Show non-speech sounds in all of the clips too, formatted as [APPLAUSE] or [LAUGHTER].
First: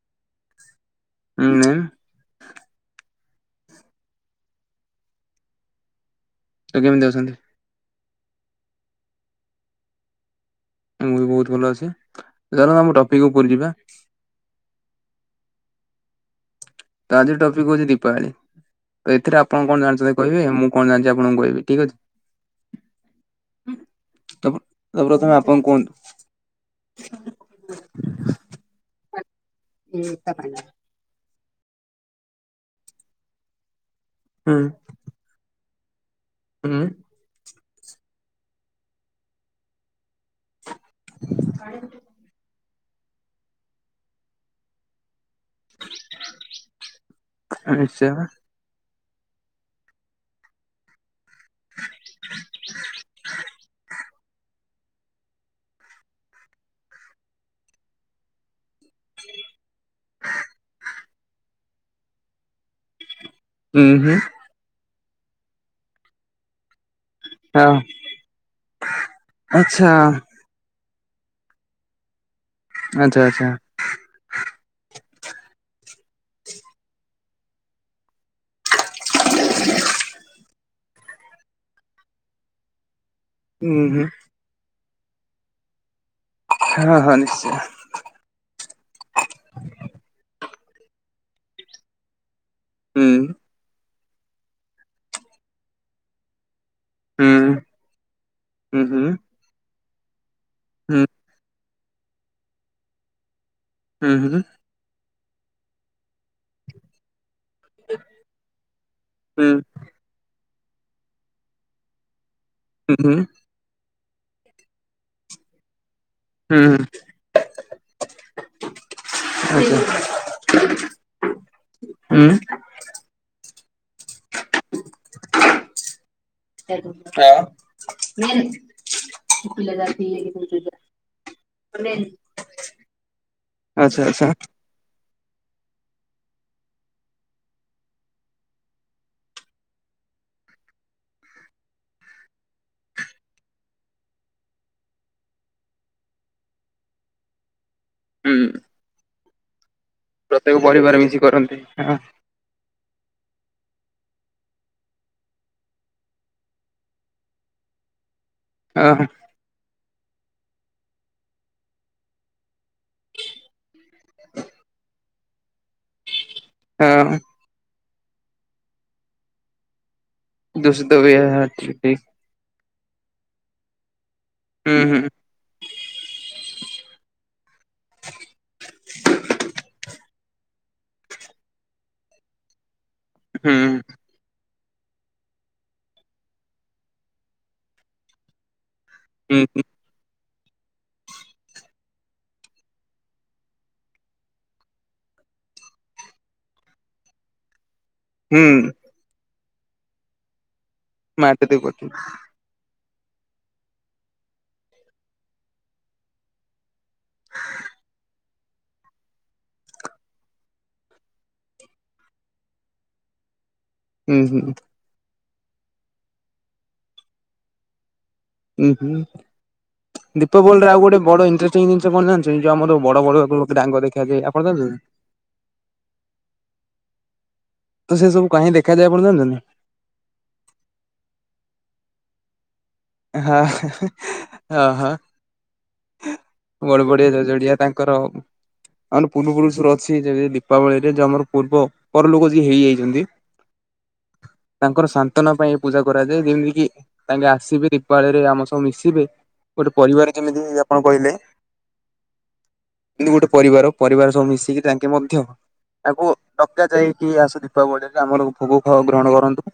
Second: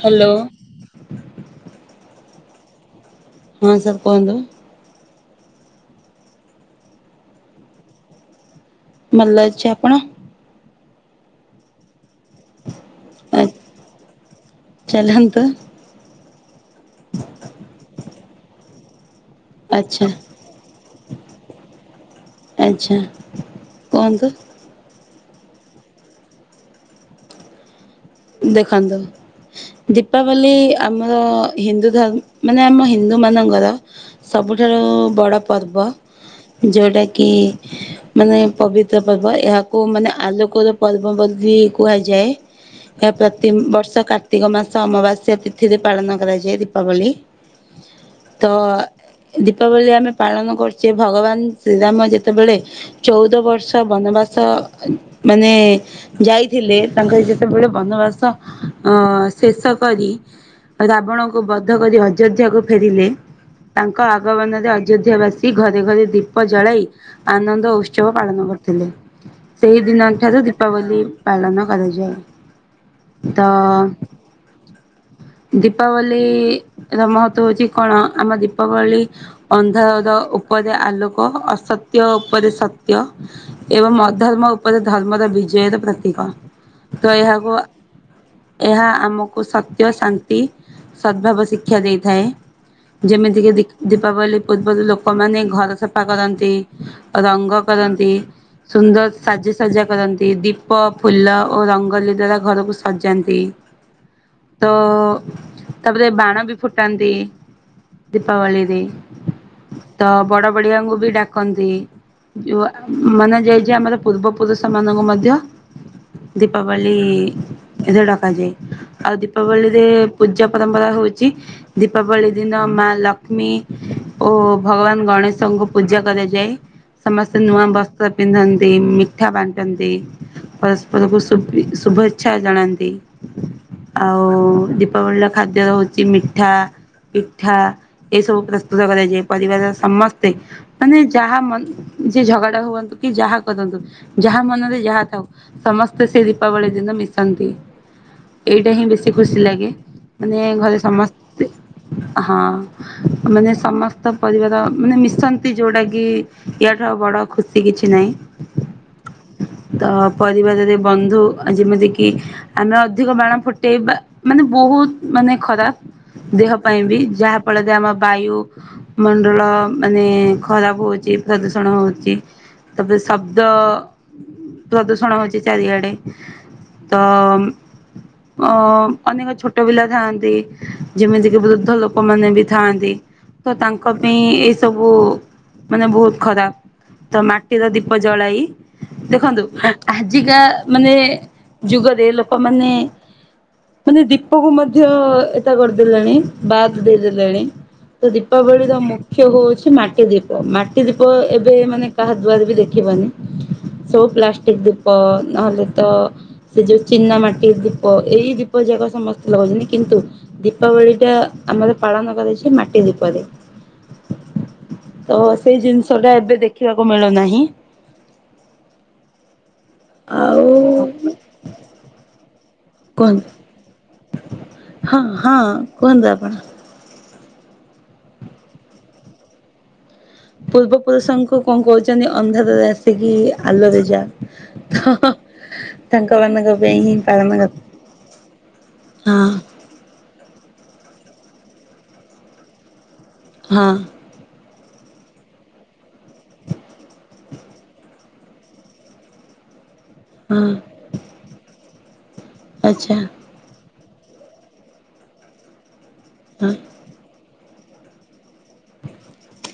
Hello. ହଁ sir କୁହନ୍ତୁ। ତୁ କେମିତି ଅଛନ୍ତି‍? ଭଲ ଅଛି। ଆପଣ? ମୁଁ ବି ବହୁତ ଭଲ ଅଛି ଚାଲେ ଆମେ ଟପିକ୍ ଉପରେ ଯିବା। ଚାଢାନ୍ତୁ। ତ ଆଜିର ଟପିକ୍ ହୋଉଚି ଦୀପାବଳି ତ ଏଥିରେ ଆ ଆପଣ କଣ ଆଚ୍ଛା ଜାଣିଛନ୍ତି କହିବେ ମୁଁ କଣ ଜଣିଚି ଆପଣଙ୍କୁ କହିବି ଠିକ୍ ଅଛି। ଆଚ୍ଛା କୁହନ୍ତୁ? ତ ତ ପ୍ରଥମେ ଆପଣ କୁହନ୍ତୁ। ଦେଖନ୍ତୁ ଦୀପାବଲି ଆମର ହିନ୍ଦୁ ଧର୍ମ ମାନେ ଆମ ହିନ୍ଦୁ ମାନଙ୍କର ହୁଁ ସବୁଠାରୁ ବଡ଼ ପର୍ବ। ହୁଁ ଯୋଉଟା କି ମାନେ ପବିତ୍ର ପର୍ବ ଏହାକୁ ମାନେ ଆଲୋକର ପର୍ବ ବୋଲି କୁହାଯାଏ ପ୍ରତି ବର୍ଷ କାର୍ତ୍ତିକ ମାସ ଅମାବାସ୍ୟା ତିଥିରେ ଥିରେ ପାଳନ କରାଯାଏ ଦୀପାବଳି ନିଶ୍ଚୟ ହୁଁ ତ ଦୀପାବଳି ଆମେ ପାଳନ କରୁଛେ ଭଗବାନ ଶ୍ରୀରାମ ଯେତେବେଳେ ଚଉଦ ବର୍ଷ ବନବାସ ମାନେ ଯାଇଥିଲେ ତାଙ୍କର ଯେତେବେଳେ ବନବାସ ଅ ଶେଷ କରି ରାବଣ ବଧ କରି ଅଯୋଧ୍ୟାକୁ ଫେରିଲେ ତାଙ୍କ ହୁଁ ଆଗମନରେ ଅଯୋଧ୍ୟାବାସୀ ଘରେ ଘରେ ଦୀପ ଜଳାଇ ଆନନ୍ଦ ହଁ ଉତ୍ସବ ପାଳନ କରିଥିଲେ। ସେଇ ଆଚ୍ଛା ଦିନ ଠାରୁ ଦୀ ପାବଲି ପାଳନ କରାଯାଏ। ଆଚ୍ଛା ତ ଆଚ୍ଛା। ଦୀପାବଳି ର ମହତ୍ତ୍ଵ ହଉଛି କଣ ଆମ ଦୀପାବଳି ଅନ୍ଧାର ଉପ ଉପରେ ଆଲୋକ, ଅସତ୍ୟ ଉପରେ ସତ୍ୟ, ହୁଁ ଏବଂ ହୁଁ ଅଧର୍ମ ଉପରେ ଧର୍ମର ବିଜୟ ପ୍ରତିିକ। ହଁ, ହଁ ନିଶ୍ଚୟ। ଏହା ଆମକୁ ସତ୍ୟ ଶାନ୍ତି ସଦଭାବ ଶିକ୍ଷା ହେଇଥାଏ। ହୁଁ ଯେମିତିକ ଦୀପାବଳି ପୂର୍ବରୁ ଲୋକମାନୋନ ଘର ସଫା କରନ୍ତି। ହୁଁ ରଙ୍ଗ କରନ୍ତି, ହୁଁ ହୁଁ ସୁନ୍ଦର ସାଜସଜା କରନ୍ତି, ଦୀପ ହୁଁ ଫୁଲ ଓ ରଙ୍ଗୋଲି ଦ୍ଵାରା ଘରକୁ ସଜାନ୍ତି। ହୁଁ, ହୁଁ। ତ ତାପରେ ବାଣ ବି ଫୁଟାନ୍ତି। ଦୀପାବଳି ରେ, ହୁଁ ତ ବଡ ବଡିଆଙ୍କୁ ବି ଡାକନ୍ତି। ଯୋ ହୁଁ ହୁଁ ହୁଁ ମାନେ [UNINTELLIGIBLE] ଆମର ପୂର୍ବପୁରୁଷମାନଙ୍କୁ ମଧ୍ୟ ଦୀପାବଳି ଏଥିରେ ଡକାଯାଏ। ଆଉ ଆଚ୍ଛା ଦୀପାବଳିରେ ପୂଜା ପରମ୍ପରା ହଉଛି ହୁଁ ଦୀପାବଳି ହଁ ଦିନ ମା ଲକ୍ଷ୍ମୀ ଓ ଭଗବାନ ଗଣେଶଙ୍କୁ ପୂଜା କରାଯାଏ। ସମସ୍ତେ ନୂଆ ବସ୍ତ୍ର ପିନ୍ଧନ୍ତି, ମିଠା ବାଣ୍ଟନ୍ତି, ପରସ୍ପରକୁ ଶୁଭେଚ୍ଛା ଜଣାନ୍ତି। ଆଚ୍ଛା ଆଚ୍ଛା ଆଉ ଦୀପାବଳୀର ଖାଦ୍ୟ ହଉଛି ମିଠା, ପିଠା, ଏସବୁ ପ୍ରସ୍ତୁତ କରାଯାଏ। ପରିବାରର ସମସ୍ତେ ମାନେ ଯାହା ମ ଯିଏ ଝଗଡା ହୁଅନ୍ତୁ, କି ଯାହା କରନ୍ତୁ ଯାହା ମନରେ ଯାହା ଥାଉ, ସମସ୍ତେ ସେ ଦୀପାବଳି ଦିନ ମିଶନ୍ତି। ହୁଁ ଏଇଟା ହିଁ ବେଶୀ ଖୁସି ଲାଗେ। ମାନେ ପ୍ରତ୍ୟେକ ଘରେ ପରିବାର ମିଶି ସମସ୍ତେ କରନ୍ତି। ହଁ। ମାନେ ସମସ୍ତ ପରିବାର ମାନେ ମିଶନ୍ତି ଯୋଉଟା କି ୟାଠୁ ଆଉ ବଡ ଖୁସି କିଛି ନାହିଁ। ଓହ। ତ ପରିବାରରେ ବନ୍ଧୁ ଯେମିତି କିି ଆମେ ଅଧିକ ବାଣ ଫୁଟେଇବା ମାନେ ବହୁତ ମାନେ ଖରାପ ଦେହ ପାଇଁ ବି ହଁ ଯାହା ଫଳରେ ଆମ ବାୟୁ ମଣ୍ଡଳ ମାନେ ଖରାପ ଦୂଷିତ ହଉଛି, ବି ପ୍ରଦୂଷଣ ଠିକ ହଉଛି, ତାପରେ ଶବ୍ଦ ହୁଁ ହୁଁ ପ୍ରଦୂଷଣ ହଉଛି ଚାରିଆଡେ। ତ ଅ ଅନେକ ଛୋଟ ପିଲା ଥାଆନ୍ତି, ଯେମିତି କିି ବୃଦ୍ଧ ଲୋକମାନେ ବି ଥାଆନ୍ତି ତ ହୁଁ ତାଙ୍କ ପାଇଁ ଏଇ ସବୁ ମାନେ ବହୁତ ଖରାପ ତ ମାଟିର ଦୀପ ଜଳାଇ ଦେଖନ୍ତୁ? ହୁଁ ଆଜିକା ମାନେ ଯୁଗରେ ଲୋକମାନେ ମାନେ ଦୀପକୁ ମଧ୍ୟ ଏକା କରିଦେଲେଣି ବାଦ ଦେଇଦେଲେଣି? ତ ହୁଁ ଦୀପାବଳିର ମୁଖ୍ୟ ହଉଛି ମାଟି ଦୀପ। ତମାଟିଦୀପ ମାଟି ଏବେ ଦେଇ ମାନେ କରୁଛନ୍ତି କାହା ଦ୍ଵାରବି ଦେଖିବନି। ସେଇ ପ୍ଲାଷ୍ଟିକ ଦୀପ ନହେଲେତ ସେଯୋଉ ଚିନା ମାଟି ଦୀପ ଏଇ ଦୀପ ଯାକ ସମସ୍ତେ ଲଗାଉଚନ୍ତି କିନ୍ତୁ ଦୀପାବଳିଟା ଆମର ପାଳନ କରାହଇଚି ମାଟି ଦୀପରେ ହୁଁ ହୁଁ। ତସେଇ ଜିନିଷଟା ଏବେ ଦେଖିବାକୁ ମିଳୁନାହିଁ। ଉୁଁ ହୁଁ ଦୀପାବଳିରେ ଆଉ ଗୋଟେ ବଡ଼ ଇଣ୍ଟଟିଂ ଜିନିଷ କଣ ଜାଣିଚନ୍ତି ଯଉ ଆମର ବଡ଼ କୁହନ୍ତୁ ବଡ଼ ଡ଼ାଙ୍ଗ ଦେଖାଯାଏ ଆପଣ ଜାଣିଚନ୍ତି? ହଁ ହଁ କୁହନ୍ତୁ ଆପଣ। ତ ସେସବୁ କାହିଁ ଦେଖାଯାଇ ଆପଣ ଯାଣିଚନ୍ତି? ପୂର୍ବ ପୁରୁଷଙ୍କୁ କଁ କହୁଚନ୍ତି ଅନ୍ଧାରେ ଆସି ଆସିକି ହଁ ଆଲୁଅରେ ହଁ ହଁ ଯାଅ ତାଙ୍କ ମାନଙ୍କ ବଡ ପାଇଁହିଁ ବଡିଆ ପାଳନ ଜଡିଆ ତାଙ୍କର ଆମର ହଁ। ପୂର୍ବ ପୁରୁଷରୁ ଅଛି ଯଦି ଦୀପାବଳିରେ ଯୋଉ ଆମର ପୂର୍ବ ପରଲୋକ ଯିଏ ହେଇଯାଇଚନ୍ତି। ହଁ। ତାଙ୍କର ସାନ୍ତନା ପାଇଁ ଏପୂଜା କରାଯାଏ ଯେମିତିକିି ତାଙ୍କେ ଆସିବେ ଦୀପାଳିରେ ଆମ ସହ ମିଶିବେ ଗୋଟେ ପରିବାର ଯେମିତି ହଁ ଆପଣ କହିଲେ ଆଚ୍ଛା ଗୋଟେ ପରିବାର ପରିବାର ସବୁ ମିଶିକି ତାଙ୍କେ ମଧ୍ୟ ତାଙ୍କୁ ହଁ ଡକା ଯାଇକି ଆସ ଦୀପାବଳିରେ ଆମର ଭୋଗ ଗ୍ରହଣ କରନ୍ତୁ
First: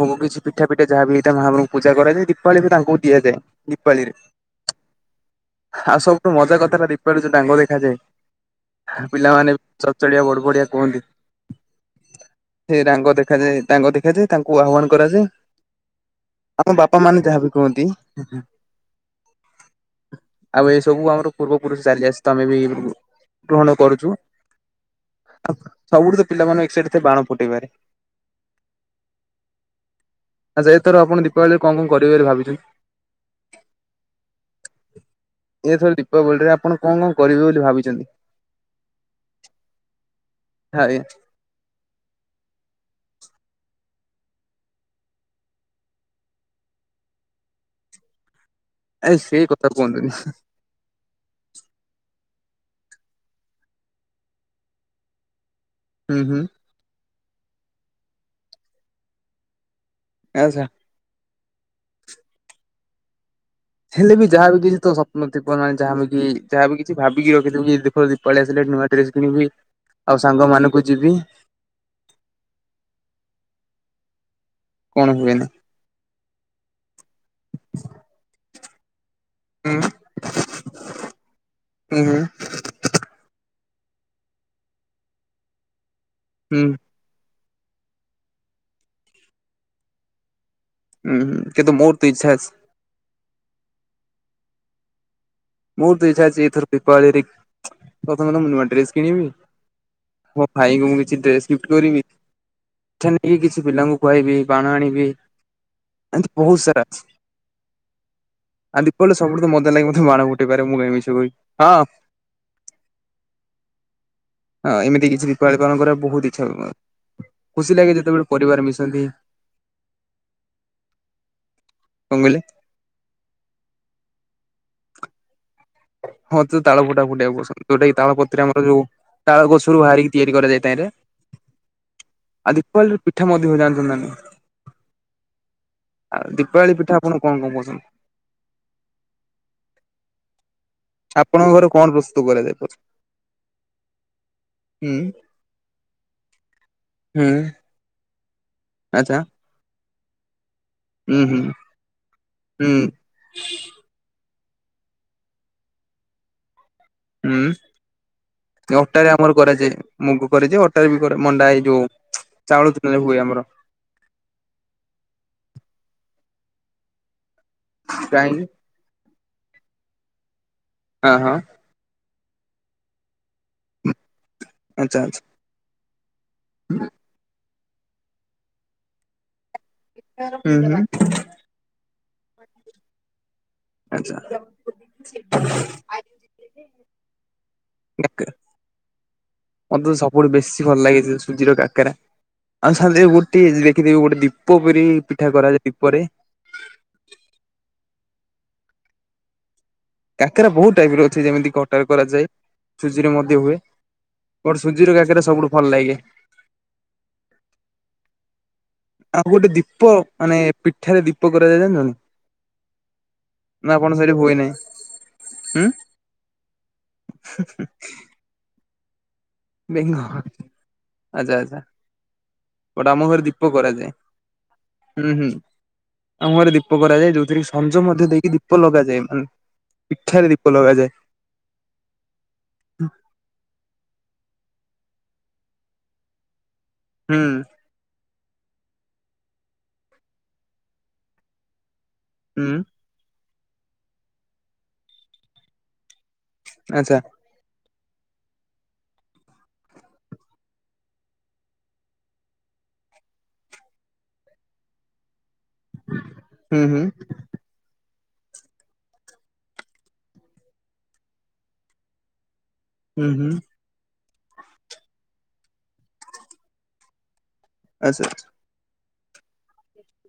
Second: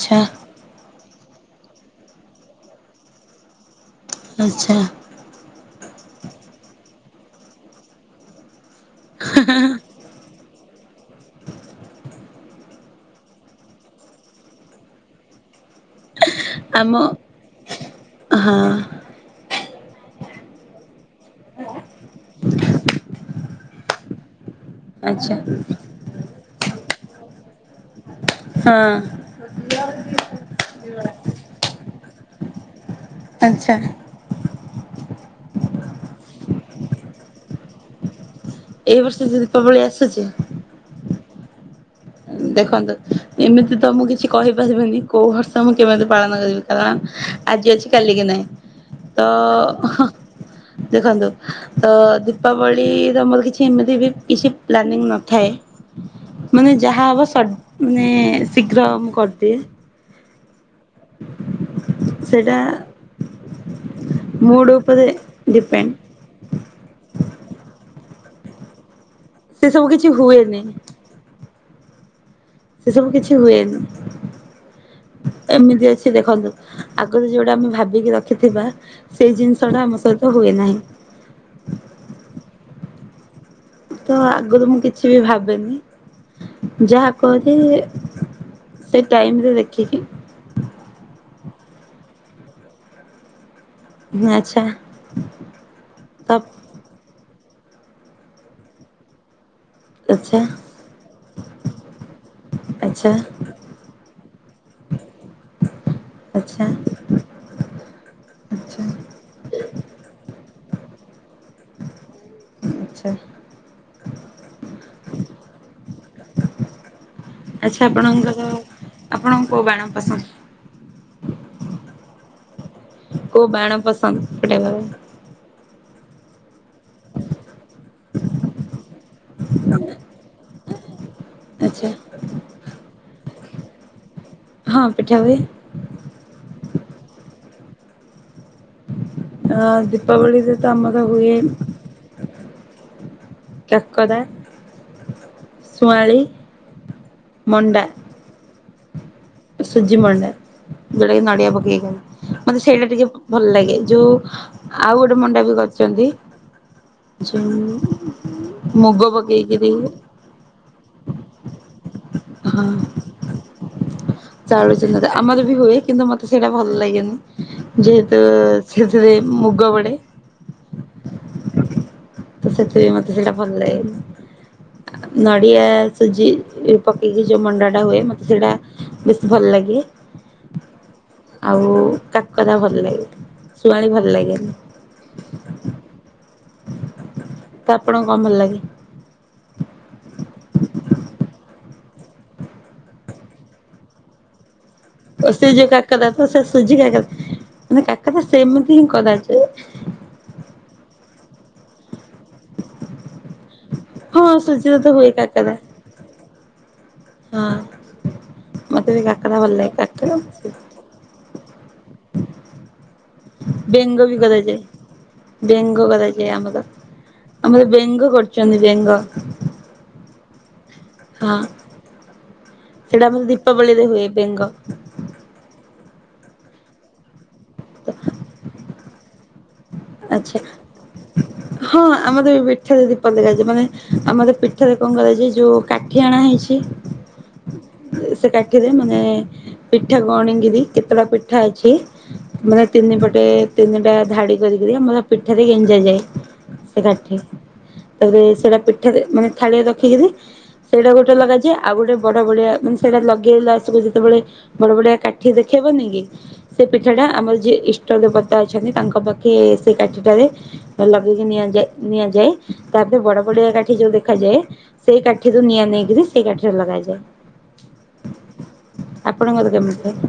ଭୋଗ କିଛି ପିଠା ପିଠା ଯାହାବି ହେଇଥାଏ ମହାମାୟୀ ପୂଜା କରାଯାଏ ଦୀପାଳିବି ତାଙ୍କୁ ଦିଆଯାଏ ଦୀପାଳିରେ ଆଚ୍ଛା। ଆଉ ସବୁଠୁ ମଜା କଥାଟା ଦୀପାଳୀ ଯୋଉଡାଙ୍ଗ ଦେଖାଯାଏ ପିଲାମାନେ ଚଡ଼ଚଡ଼ିଆ ବଡ଼ ବଡ଼ିଆ କୁହନ୍ତି। ସେଡାଙ୍ଗ ଦେଖାଯାଏ ଡାଙ୍ଗ ଦେଖାଯାଏ ତାଙ୍କୁ ଆହ୍ୱାନ କରାଯାଏ ଆମ ବାପା ମାନେ ଯାହାବି କୁହନ୍ତି ହଁ। ଆଉ ଏଇ ସବୁ ଆମର ପୂର୍ବପୁରୁଷ ଚାଲି ଆସିତ ଆମେବି ଗ୍ରହଣ କରୁଚୁ ଆଚ୍ଛା ସବୁଠୁତ ପିଲାମାନେ ଏକସାଇଟେଡ୍ ବାଣ ଫୁଟେଇବାରେ ହଁ। ଆଚ୍ଛା ଏଥର ଆପଣ ଦୀପାବଳିରେ କଁ କଁ କରିବେ ବୋଲି ଭାବିଚନ୍ତି? ଆଚ୍ଛା। ଏଥରେ ଦୀପାବଳିରେ ଆପଣ କଁ କଁ କରିବେ ବୋଲି ଭାବିଚନ୍ତି? ଏଇ ବର୍ଷ ଯଉ ଦୀପାବଳି ଆସୁଚି? [UNINTELLIGIBLE] ଦେଖନ୍ତୁ ଏମିତିତ ମୁଁ କିଛି କହିପାରିବିନି କୋଉ ବର୍ଷ ମୁଁ କେମିତି ପାଳନ କରିବି କାରଣ ଆଜି ଅଛି କାଲିକିି ନାହିଁ ଏ ତ ସେଇ କଥା ଅଁ ହଁ କୁହନ୍ତୁନି ଦେଖନ୍ତୁ ତ ଦୀପାବଳିର ମୋର କିଛି ଏମିତିବି କିଛି ପ୍ଲାନିଂ ନଥାଏ ହୁଁ ହୁଁ। ମାନେ ଯାହା ହେବ ସଟ୍ ମାନେ ଶୀଘ୍ର ମୁଁ କରିଦିଏ ଆଚ୍ଛା। ସେଟା ହେଲେବି ଯାହାବି କିଛିତ ସ୍ୱପ୍ନ ଥିବନା ଡିପେଣ୍ଡ। ଯାହାବି ଯାହାବି କିଛି ଭାବିକି ରଖିଥବିକି ଦୀପ ଦୀପାବଳି ଆସିଲେ ନୂଆ ଡ୍ରେସ୍ କିଣିବି ସେ ସବୁ କିଛି ଆଉ ହୁଏନି ସାଙ୍ଗମାନଙ୍କୁ ଯିବି ସେସବୁ କିଛି ହୁଏନି କଣ ହୁଏନି। ଏମିତି ଅଛି ଦେଖନ୍ତୁ? ଆଗରୁ ଯେଉଁଟା ଆମେ ଭାବିକି ରଖିଥିବା ସେଇ ହୁଁ ଜିନିଷଟା ଆମ ସହିତ ହୁଏ ନାହିଁ। ହୁଁ ହୁଁ। ତ ଆଗରୁ ମୁଁ କିଛିବି ଭାବେନି। ଉଁ। ଯାହା କରେ ସେ ଟାଇମରେ ଦେଖିକି ଉଁ କିନ୍ତୁ ମୁଁ ତିଇଚ୍ଛା ଆଚ୍ଛା। ବହୁତୁ ଇଚ୍ଛା ତ ଅଛି ଏଇଥର ପିପାବଳିରେ ପ୍ରଥମତ ମୁଁ ନୂଆ ଡ୍ରେସ କିଣିବି। ଆଚ୍ଛା ମୋ ଭାଇଙ୍କୁ ମୁଁ କିଛି ଡ୍ରେସ ଗିଫଟ୍ କରିବି ଆଚ୍ଛା ଠା ନେଇକି କିଛି ପିଲାଙ୍କୁ ଖୁଆଇବି ବାଣ ଆଣିବି ଏମତି ବହୁତୁ ଆଚ୍ଛା ସାରା ଅଛି। ଆଉ ଆଚ୍ଛା ଦୀପାଳିରେ ସବୁଠୁ ତ ମଜା ଲାଗେ ମତେ ବାଣ ଫୁଟେଇବାରେ ମୁଁ କାଇଁ ମିଛ କହିବି ହଁ। ଆଚ୍ଛା ଆ ଏମିତି କିଛି ଦୀପାବଳି ପାଳନ କରିବା ବହୁତୁ ଇଚ୍ଛା। ଖୁସି ଆଚ୍ଛା ଲାଗେ ଯେତେବେଳେ ଆପଣଙ୍କର ପରିବାର ମିଶନ୍ତି। ଆପଣଙ୍କୁ କୋଉ ବାଣ ପସନ୍ଦ କଣ କହିଲେ? କୋଉ ବାଣ ପସନ୍ଦ ଫୁଟେଇବା ପାଇଁ? ହଁ ତ ତାଳ ଫୁଟାକା ଫୁଟେଇବାକୁ ପସନ୍ଦ ଯୋଉଟାକି ତାଳପତ୍ର ଆମର ଯୋଉ ତାଳଗୋସରୁ ବାହାରିକି ତିଆରି କରାଯାଇଥାଏରେ। ଆଚ୍ଛା ଆଉ ଦୀପାଳିରେ ପିଠା ମଧ୍ୟ ଜାଣିଚନ୍ତି ନାଁଇ? ହଁ ପିଠା ହୁଏ। ଆଉ ଦୀପାବଳି ପିଠା ଆପଣଙ୍କୁ କଣ କଣ ପସନ୍ଦ? ଅଁ ଦୀପାବଳିରେ ତ ଆମର ହୁଏ ଆପଣଙ୍କ ଘରେ କଣ ପ୍ରସ୍ତୁତ କରାଯାଏ ପ୍ରସ୍ତୁ କାକରା ଶୁଆଁଳି ହୁଁ। ମଣ୍ଡା। ଆଚା। ସୁଜି ମଣ୍ଡା ଯୋଉଟାକି ହୁଁ ନଡିଆ ପକେଇକି କରନ୍ତି ମତେ ହୁଁ ସେଇଟା ଟିକେ ଭଲ ଲାଗେ। ଯୋଉ ଆଉ ଗୋଟେ ମଣ୍ଡା ବି କରିଚନ୍ତି ଉଁ ମୁଗ ଅଟାରେ ଆମର ପକେଇକିରି କରାଯାଏ ମୁଗ କରାଯାଏ ଅଟ ଅଟା ରେ ବି କରା ମଣ୍ଡା ଏଇ ଯୋଉ ହଁ ଚାଉଳ ଚୂନା ହୁଏ ଆମର। ଚାଉଳ ଚୂନାରେ ଆମର ବି ହୁଏ କିନ୍ତୁ ମତେ ସେଇଟା ଭଲ ଲାଗେନି ଯେହେତୁ କାହିଁକି ସେଥିରେ ମୁଗ ବଡ଼େ। ହଁ ହଁ। ତ ସେଥିରେ ମତେ ସେଇଟା ଭଲ ଆଚ୍ଛା ଲାଗେନି ନଡ଼ିଆ ସୁଜି ପକେଇକି ଯେଉଁ ମଣ୍ଡାଟା ହୁଏ ମୋତେ ସେଇଟା ବେଶୀ ଭଲ ଲାଗେ। ଆଚ୍ଛା ହୁଁ ହୁଁ ଆଉ କାକରା ଭଲ ଲାଗେ ଶୁଆଣି ଭଲ ଲାଗେନି। ଆ [UNINTELLIGIBLE] ତ ଆପଣଙ୍କୁ କଣ ଭଲ ଲାଗେ? ମତେ ତ ସବୁଠୁ ବେଶୀ ଭଲ ଲାଗେ ଯୋ ସୁଜିର କାକେରା। ଆଉ ସାଙ୍ଗ ଗୋଟେଖିଥିବି ଗୋଟେ ଦୀପ ପୁରି [UNINTELLIGIBLE] ସେ ଯୋଉ କାକେରା ତ ସେ ସୁଜି କାକେରା ମାନେ କାକେରା ସେମିତି ହିଁ କରାଯାଏ। କାକେରା ବହୁତୁ ଟାଇପିର ଅଛି ଯେମିତି କଟାରେ କରାଯାଏ। ସୁଜିରେ ମଧ୍ୟ ହୁଏ ହଁ ଗୋଟେ ସୁଜିରେ ତ ସୁଜିର ହୁଏ କାକେରା ସବୁଠୁ କାକରା। ଭଲ ଲାଗେ। ହଁ ମତେ ବି କାକେରା ଭଲ ଲାଗେ କାକେରା ଏଠାରେ ଦୀପ କରାଯାଇ ଜାଣିନାହାନ୍ତି? ବେଙ୍ଗ ବି ହୁଏ ନାହିଁ କରାଯାଏ ହୁଁ ବେଙ୍ଗ କରାଯାଏ ଆମର ଆମର ବେଙ୍ଗ ଚନ୍ଦୀ ବେଙ୍ଗ ବେଙ୍ଗହ ଆଚ୍ଛା ହଁ। ଆଚ୍ଛା ଗୋଟା ସେଇଟା ମୋହର ଆମର ଦୀପ ଦୀପାବଳିରେ କରାଯାଏ। ହୁଏ ବେଙ୍ଗ ହୁଁ ହୁଁ ଆମ ଘରେ ଦୀପ କରାଯାଏ ଯୋଉଥିରେ କି ସଞ୍ଜ ମଧ୍ୟ ଦେଇକି ଦୀପ ଲଗାଯାଏ। ପିଠାରେ ଆଚ୍ଛା। ଦୀପ ଲଗାଯାଏ। ହଁ ଆମର ପୀଠରେ ଦୀପ ଦେଖାାଯଛି ମାନେ ଆମର ପିଠରେ କଣ କରାଯଛି ଯୋଉ କାଠିଆଣା ହେଇଛି। ହୁଁ। ସେ କାଠିରେ ମାନେ ପିଠାକୁଣିକିରି କେତେଟା ପିଠା ଅଛି। ହୁଁ ମାନେ ତିନି ପଟେ ତିନିଟା ଧାଡି କରିକିରି ଆମର ପିଠରେ ଗେଞ୍ଜ ଯାଏ। ସେ ଆଚ୍ଛା କାଠି ତାପରେ ସେଟା ପିଠା ମାନେ ଥାଳିଆ ରଖିକିରି ସେଇଟା ଗୋଟେ ଲଗାଯାଏ ଆଉ ଗୋଟେ ବଡ ବଢିଆ ମାନେ ସେଇଟା ଲଗେଇଲା ସବୁ ଯେତେବେଳେ ବଡ ବଡଆ କାଠି ଦେଖେଇବନି କି ସେ ହୁଁ ହୁଁ ପିଠା ଟା ଆମର ଯିଏ ଇଷ୍ଟ ଦେବତା ଅଛନ୍ତି ତାଙ୍କ ପାଖ ସେଇ କାଠଟାରେ ଲଗେଇକି ନିଆଯାଏ ନିଆଯାଏ ତାପରେ ହୁଁ ବଡ ହୁଁ ବଡିଆ କାଠ କାଠି ଯୋଉ ଦେଖାଯାଏ ସେଇ କାଠିରୁୁ ନିଆଁ ନେଇକିରି ସେଇ କାଠିରେ ଲଗାଯାଏ। ଆ ଆପଣଙ୍କର କେମିତି ଥାଏ?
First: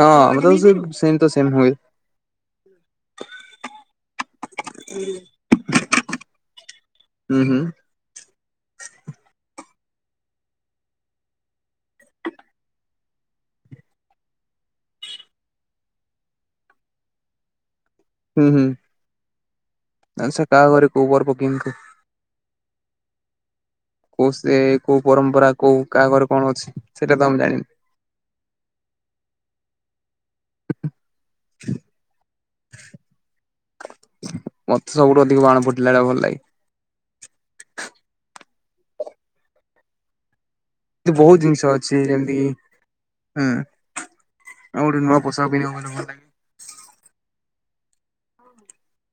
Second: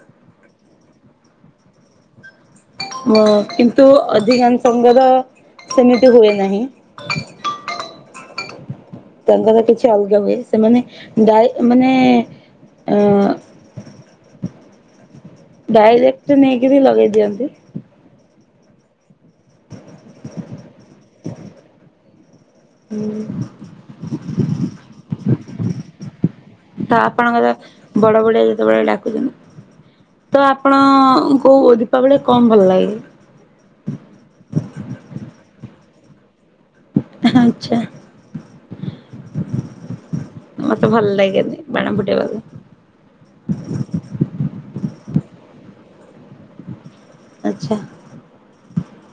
ହଁ ଆମର ସେମ ତ ସେମ ହୁଏ। କିନ୍ତୁ ଅଧିକାଂ ସଙ୍ଗର ସେମିତି ହୁଏ ନାହିଁ। ହୁଁ ହୁଁ। ତାଙ୍କର କିଛି ଅଲଗା ହୁଏ ସେମାନେ ଯାଇ ମାନେ ଅ ଡାଇରେକ୍ଟ ନେଇକରି ଲଗେଇ ଦିଅନ୍ତି। ହୁଁ ହୁଁ ଆଛା କାହା ଘରେ କୋଉ ବର ପକିଙ୍କୁୁ ହୁଁ। କୋଉ ସେ କୋଉ ପରମ୍ପରା କୋଉ କାହାଘରେ କଣ ଅଛି ସେଇଟା ତ ଆମେ ଜାଣିନୁ। ବଡ଼ ବଡ଼ିଆ ଯେତେବେଳେ ଡାକୁଛନ୍ତି। ତ ଆପଣ କୋଉ ଦୀପାବଳୀ ରେ କଣ ଭଲ ଲାଗେ। ମତେ ସବୁଠୁ ଅଧିକ ବାଣ ଫୁଟିଲା ଭଲ ଲାଗେ। ଆଚ୍ଛା। ମତେ ଭଲ ଏମିତି ବହୁତ ଜିନିଷ ଲାଗେନି ଅଛି ବାଣ ଯେମିତି ଫୁଟେଇବାକୁ। କି ହୁଁ ଆଉ ଗୋଟେ ନୂଆ ପୋଷାକ [UNINTELLIGIBLE] ଆଚ୍ଛା।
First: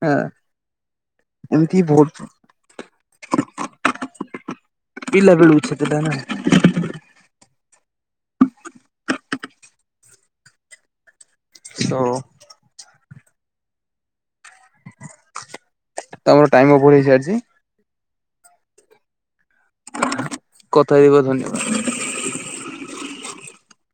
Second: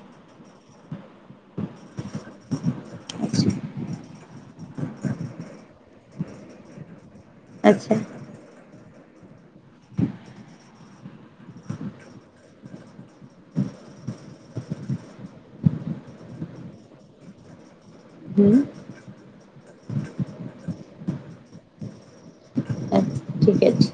ଆଃ ଏମିତି ଭୋଉତ ଆଚ୍ଛା। ପିଲା ବେଳୁ [UNINTELLIGIBLE] ନା। ଆଚ୍ଛା। ତ ତମର ଟାଇମ ଓଭର ହେଇସାରିଛି। ହୁଁ। କଥା ହେଇ ଧନ୍ୟବାଦ। ଆ ଠିକ ଅଛି।